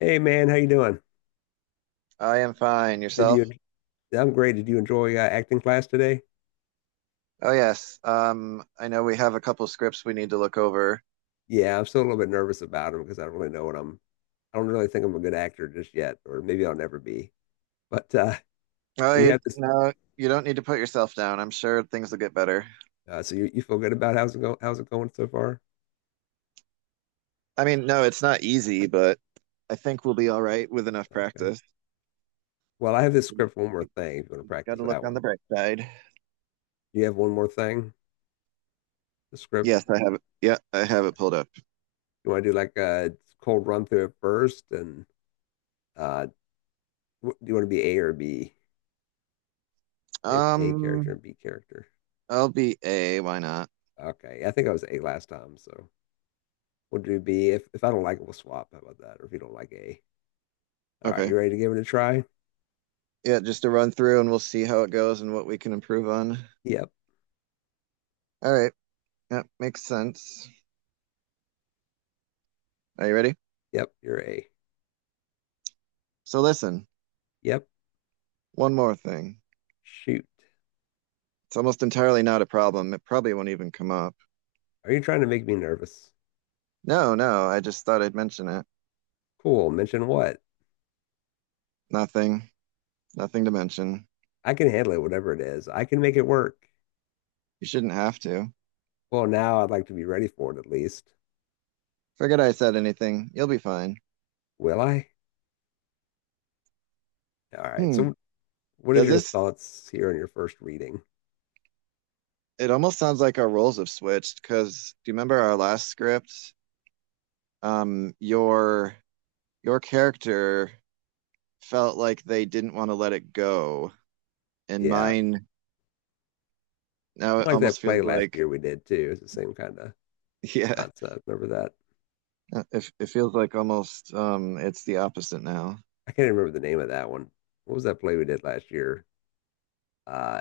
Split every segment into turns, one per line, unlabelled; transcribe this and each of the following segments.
Hey man, how you doing?
I am fine.
Did
Yourself?
you? I'm great. Did you enjoy acting class today?
Oh yes. I know we have a couple scripts we need to look over.
Yeah, I'm still a little bit nervous about him because I don't really know what I'm. I don't really think I'm a good actor just yet, or maybe I'll never be. But
Oh,
do you
you,
have this?
no, you don't need to put yourself down. I'm sure things will get better.
So you feel good about how's it going? How's it going so far?
I mean, no, it's not easy, but I think we'll be all right with enough
Okay.
practice.
Well, I have this script. One more thing. If you want to
Got
practice
to look
that
on the
one,
bright side.
do you have one more thing? The script.
Yes, I have it. Yeah, I have it pulled up.
You want to do like a cold run through it first, and uh, do you want to be A or B? If A character
Um,
and B character.
I'll be A. Why not?
Okay. I think I was A last time, so. We'll do B. If I don't like it, we'll swap. How about that? Or if you don't like A. All right,
Okay.
you ready to give it a try?
Yeah, just a run through and we'll see how it goes and what we can improve on.
Yep.
All right. That makes sense. Are you ready?
Yep, you're A.
So listen,
Yep.
one more thing.
Shoot.
It's almost entirely not a problem. It probably won't even come up.
Are you trying to make me nervous?
No, no, I just thought I'd mention it.
Cool. Mention what?
Nothing. Nothing to mention.
I can handle it, whatever it is. I can make it work.
You shouldn't have to.
Well, now I'd like to be ready for it at least.
Forget I said anything. You'll be fine.
Will I? All right.
Hmm.
So what is
Does
your
this?
thoughts here on your first reading?
It almost sounds like our roles have switched because do you remember our last script? Your character felt like they didn't want to let it go, and
Yeah.
mine now
I
it
like
almost
that play
feels
last
like
year we did too. It's the same kind of
yeah,
concept. Remember that?
it feels like almost it's the opposite now.
I can't remember the name of that one. What was that play we did last year? Uh,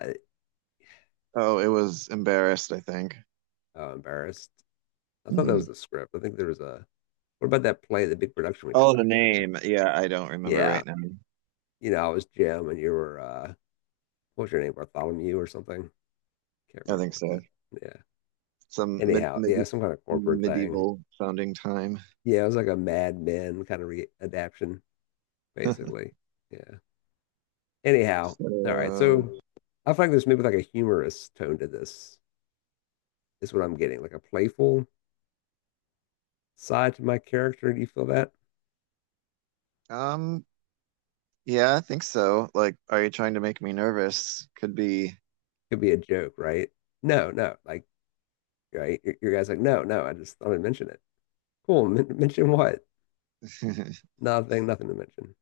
Oh, it was embarrassed, I think.
oh, embarrassed. I thought that
Hmm.
was the script. I think there was a. What about that play, the big production we did
Oh, the
last year?
name. Yeah, I don't remember
Yeah,
right now.
you know, I was Jim, and you were what was your name, Bartholomew or something? Can't
I
remember
think
what
so.
that. Yeah.
Some mid
Anyhow,
mid
yeah, some kind of corporate thing.
medieval founding time.
Yeah, it was like a Mad Men kind of readaptation, basically. Yeah. Anyhow,
So,
all right. So I feel like there's maybe like a humorous tone to this. Is what I'm getting, like a playful side to my character. Do you feel that?
um, yeah, I think so. Like, are you trying to make me nervous? Could be.
Could be a joke, right? No, no. Like right? Your guy's like, no, no, I just thought I'd mention it. Cool. Mention what?
I'm
Nothing, nothing to mention.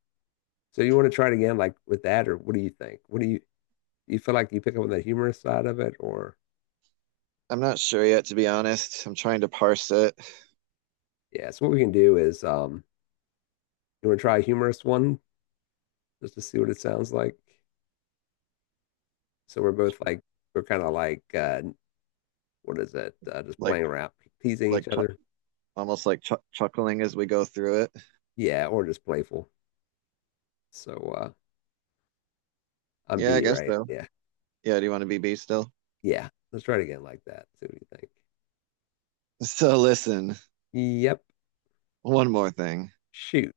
So you want to try it again, like with that, or what do you think? What do you you feel like you pick up on the humorous side of it, or
not sure yet, to be honest. I'm trying to parse it,
yeah? So what we can do is, you want to try a humorous one just to see what it sounds like. So we're both like we're kind of like what is it? Just
like,
playing around, teasing
like
each
chu
other.
almost like chu chuckling as we go through it.
Yeah, or just playful. So I'm
Yeah, I
B,
guess
right?
so.
Yeah,
Yeah, do you want to be B still?
yeah. Let's try it again like that. See what you think.
So, listen,
Yep.
one more thing.
Shoot.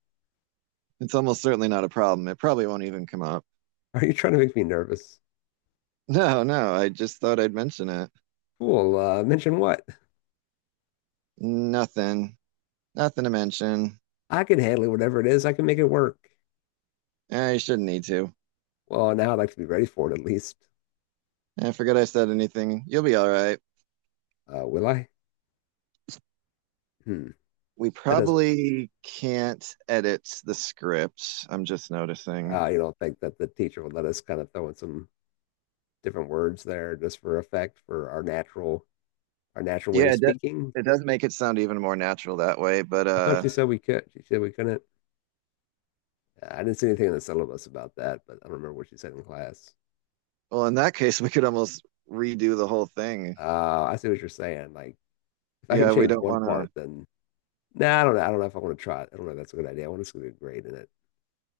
It's almost certainly not a problem. It probably won't even come up.
Are you trying to make me nervous?
No, no, I just thought I'd mention it.
Cool. Mention what?
Nothing. Nothing to mention.
I can handle it, whatever it is. I can make it work.
You shouldn't need to.
Well, now I'd like to be ready for it at least.
I forgot I said anything. You'll be all right.
Will I? Hmm.
We
That doesn't work.
probably can't edit the script. I'm just noticing.
You don't think that the teacher would let us kind of throw in some different words there just for effect for our natural way
Yeah,
of speaking?
it does make it sound even more natural that way. But,
I thought
uh,
she said we could. She said we couldn't. I didn't see anything in the syllabus about that, but I don't remember what she said in class.
well, in that case, we could almost redo the whole thing.
I see what you're saying. Like, if I can
Yeah, we
change
don't
one
want to,
part, then nah, I don't know. I don't know if I want to try it. I don't know if that's a good idea. I want to just get a grade in it.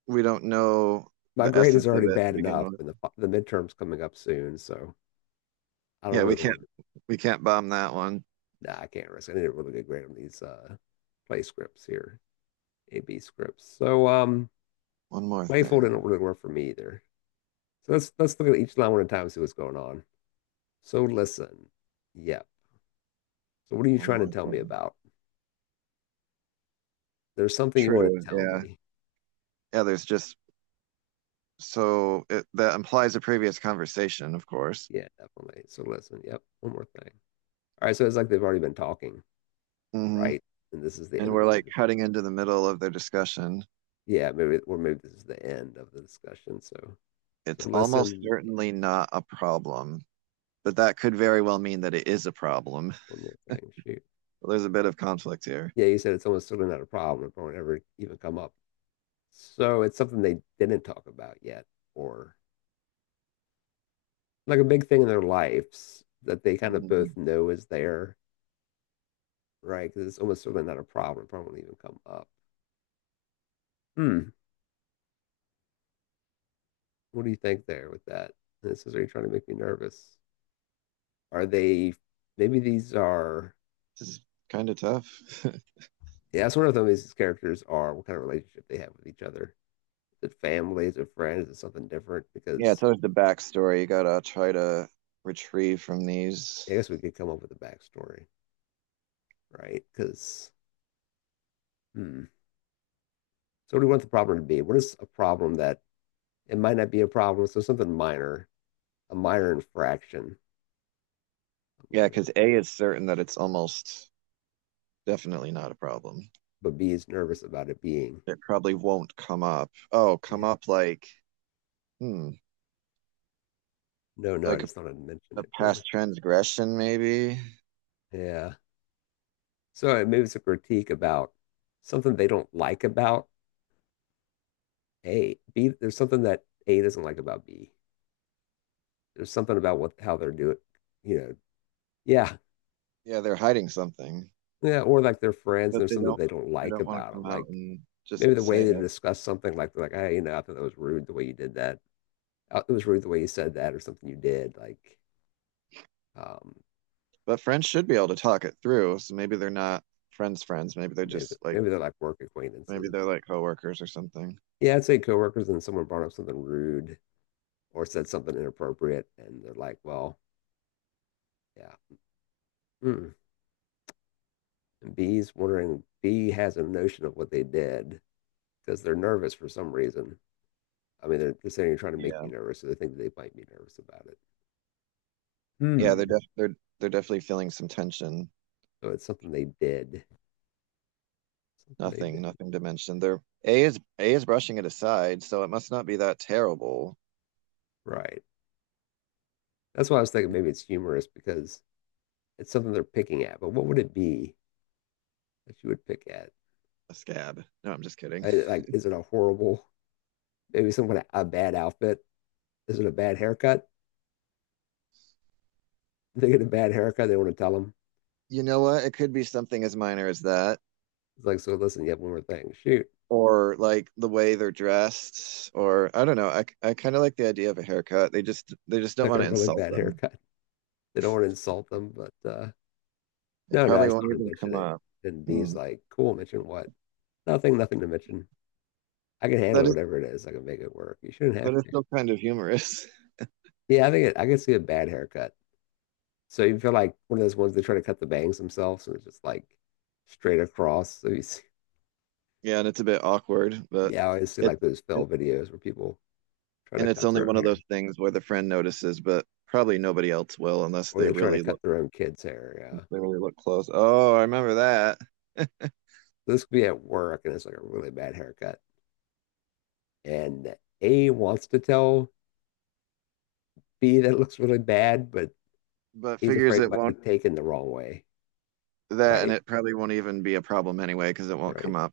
we don't know
My
the
grade is
essence of
already
it
bad
to begin
enough,
with.
and the midterm's coming up soon, so I don't
Yeah, we
really
can't,
want to.
we can't bomb that one.
Nah, I can't risk. I need a really good grade on these play scripts here, AB scripts. So
One more
playful didn't
thing.
really work for me either. So let's look at each line one at a time and see what's going on. So listen, yeah. So what are you
One
trying to
more
tell me
thing.
about? There's something you want to
True.
tell
Yeah.
me.
Yeah. There's just so it, that implies a previous conversation, of course.
Yeah, definitely. So listen, yep. One more thing. All right. So it's like they've already been talking,
Hmm.
right? And this is the
And
end of
we're
the
like
conversation.
cutting into the middle of their discussion.
Yeah, maybe or maybe this is the end of the discussion. So so
It's almost
listen, yeah,
certainly not a problem, but that could very well mean that it is a problem.
one more thing. Shoot.
There's a bit of conflict here.
Yeah, you said it's almost certainly not a problem. It won't ever even come up. So it's something they didn't talk about yet, or like a big thing in their lives that they kind of both
Hmm.
know is there, right? Because it's almost certainly not a problem. It probably won't even come up. Hmm. What do you think there with that? And it says, are you trying to make me nervous? Are they, maybe these are,
This is kind of tough.
yeah, that's one of them. These characters are what kind of relationship they have with each other. Is it family? Is it friends? Is it something different?
Yeah. It's
Because
always the backstory. You gotta try to retrieve from these.
I guess we could come up with a backstory, right? Because, hmm. So what do we want the problem to be? What is a problem that it might not be a problem? So something minor, a minor infraction, a
Yeah,
minor,
because A is certain that it's almost definitely not a problem.
but B is nervous about it being.
It probably won't come up. Oh,
Yeah.
come up like, hmm,
No, no, I
like
just thought I'd mention
a
it. Cool.
past transgression, maybe.
Yeah. So maybe it's a critique about something they don't like about A. B, there's something that A doesn't like about B. There's something about what how they're doing, you know. Yeah.
Yeah, they're hiding something,
Yeah. Or like their friends, and
but
there's something they don't
they
like
don't want to
about them.
come out
Like,
and just
maybe the
say
way they
it.
discuss something like hey you know I thought that was rude the way you did that. It was rude the way you said that or something you did like um
But friends should be able to talk it through, so maybe they're not friends friends. Maybe they're
maybe
just like
maybe they're like work
maybe they're
acquaintances.
like coworkers or something.
Yeah, I'd say coworkers and someone brought up something rude or said something inappropriate and they're like well, yeah. Mm. And B's wondering B has a notion of what they did because they're nervous for some reason. I mean they're trying to make
Yeah.
me nervous so they think they might be nervous about it.
Yeah,
Hmm.
they're definitely feeling some tension.
So it's something they did, something they
Nothing,
did,
nothing to mention. They're A is brushing it aside, so it must not be that terrible.
right? That's why I was thinking maybe it's humorous because it's something they're picking at. But what would it be that you would pick at?
A scab. No, I'm just kidding.
I, like, is it a horrible, maybe someone a bad outfit? Is it a bad haircut? They get a bad haircut, they want to tell them.
You know what? It could be something as minor as that,
It's like, so listen, you have one more thing. Shoot,
or like the way they're dressed, or I don't know. I kind of like the idea of a haircut. They just don't
like
want
a
to
really
insult
bad
them.
haircut. They don't want to insult them, but
It
no, no, I
probably
just
won't
want to
even
mention
come
it.
up.
And B's
Hmm.
like, cool, mention what? Nothing, nothing to mention. I can handle
That is,
whatever it is. I can make it work. You shouldn't
but
have
it's
to.
still kind of humorous.
Yeah, I think it, I can see a bad haircut. So you feel like one of those ones they try to cut the bangs themselves and it's just like straight across. So you see,
Yeah, and it's a bit awkward, but
yeah, I always see
it,
like those fail
it
videos where people try to
and it's
cut
only
their own
one of those
hair
things where the friend notices, but probably nobody else will unless
or they try to cut their own kids' hair. Yeah.
they really look close. Oh, I remember that.
This could be at work and it's like a really bad haircut. And A wants to tell B that it looks really bad, but
But
he's
figures
afraid it
it
might be
won't
taken the wrong way.
that, and
Right.
it probably won't even be a problem anyway because it won't
Right.
come up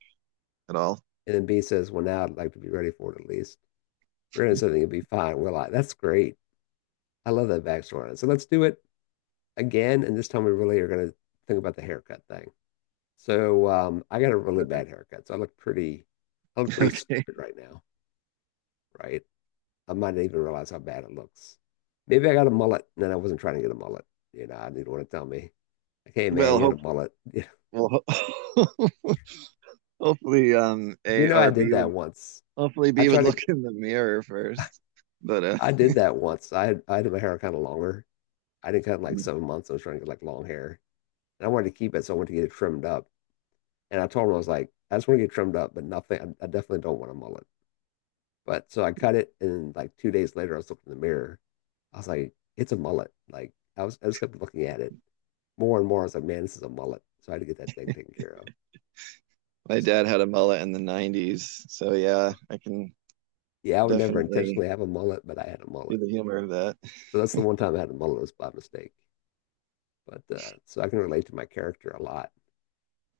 at all.
And then B says, well, now I'd like to be ready for it at least. We're gonna do something, it'll be fine. We're like, that's great. I love that backstory on it. So let's do it again, and this time we really are going to think about the haircut thing. So I got a really bad haircut, so I look pretty
Okay.
stupid right now, right? I might not even realize how bad it looks. Maybe I got a mullet, and then I wasn't trying to get a mullet. You know, I didn't want to tell me, like, hey man,
Well,
you got
hope
a mullet.
well, ho- hopefully um
You
A
know, I
or
did
B
that
would
once.
hopefully
I
B would
tried to,
look in the mirror first. But
I did that once. I had my hair kind of longer. I did cut in like 7 months. I was trying to get like long hair, and I wanted to keep it, so I wanted to get it trimmed up. And I told him I was like, I just want to get trimmed up, but nothing. I definitely don't want a mullet. But so I cut it, and like 2 days later, I was looking in the mirror. I was like, it's a mullet. Like I was, I just kept looking at it more and more. I was like, man, this is a mullet. So I had to get that thing taken care of.
my dad had a mullet in the 90s, so yeah, I can
Yeah, I would never
definitely
intentionally have a mullet, but I had a
see
mullet.
the humor of that.
So that's the one time I had a mullet was by mistake. But so I can relate to my character a lot.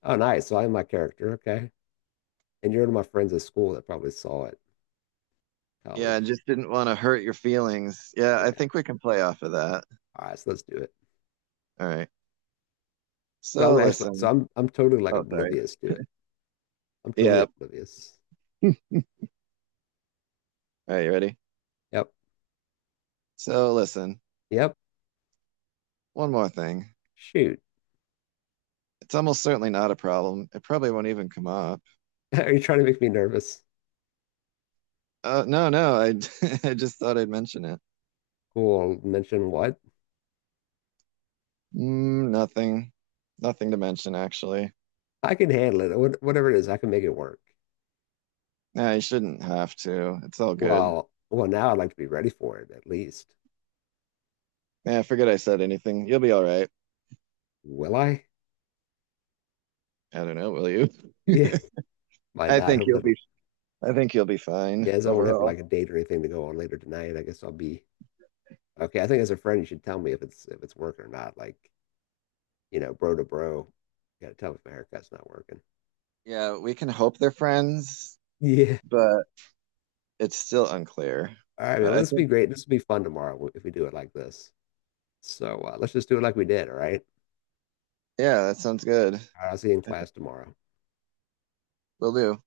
Oh, nice. So I'm my character. Okay. And you're one of my friends at school that probably saw it in
Yeah, I
college.
just didn't want to hurt your feelings. Yeah, I
Yeah.
think we can play off of that.
All right. So let's do it.
All right.
So I'm
So
actually, so
listen.
I'm totally like
Oh, sorry.
oblivious to it. I'm totally
Yeah.
oblivious.
All right, you ready?
Yep.
So listen,
Yep.
one more thing.
Shoot.
It's almost certainly not a problem. It probably won't even come up.
Are you trying to make me nervous?
No, no, I I just thought I'd mention it.
Cool. Mention what?
Nothing. Nothing to mention, actually.
I can handle it. What, whatever it is, I can make it work.
Nah, you shouldn't have to. It's all good.
Well, now I'd like to be ready for it at least.
Yeah, forget I said anything. You'll be all right.
Will I?
I don't know, will you?
Yeah, might
I
not.
think
Hopefully,
you'll
I
be
don't.
I think you'll be fine
Yeah, as I don't have
overall.
like a date or anything to go on later tonight, I guess I'll be okay. I think as a friend, you should tell me if it's working or not. Like, you know, bro to bro, you gotta tell me if my haircut's not working.
Yeah, we can hope they're friends,
Yeah.
but it's still unclear.
All right, man.
But
Well,
I
this will be
think
great. This will be fun tomorrow if we do it like this. So let's just do it like we did. All right.
yeah, that sounds good.
All right. I'll see you in
I think
class tomorrow.
we'll do.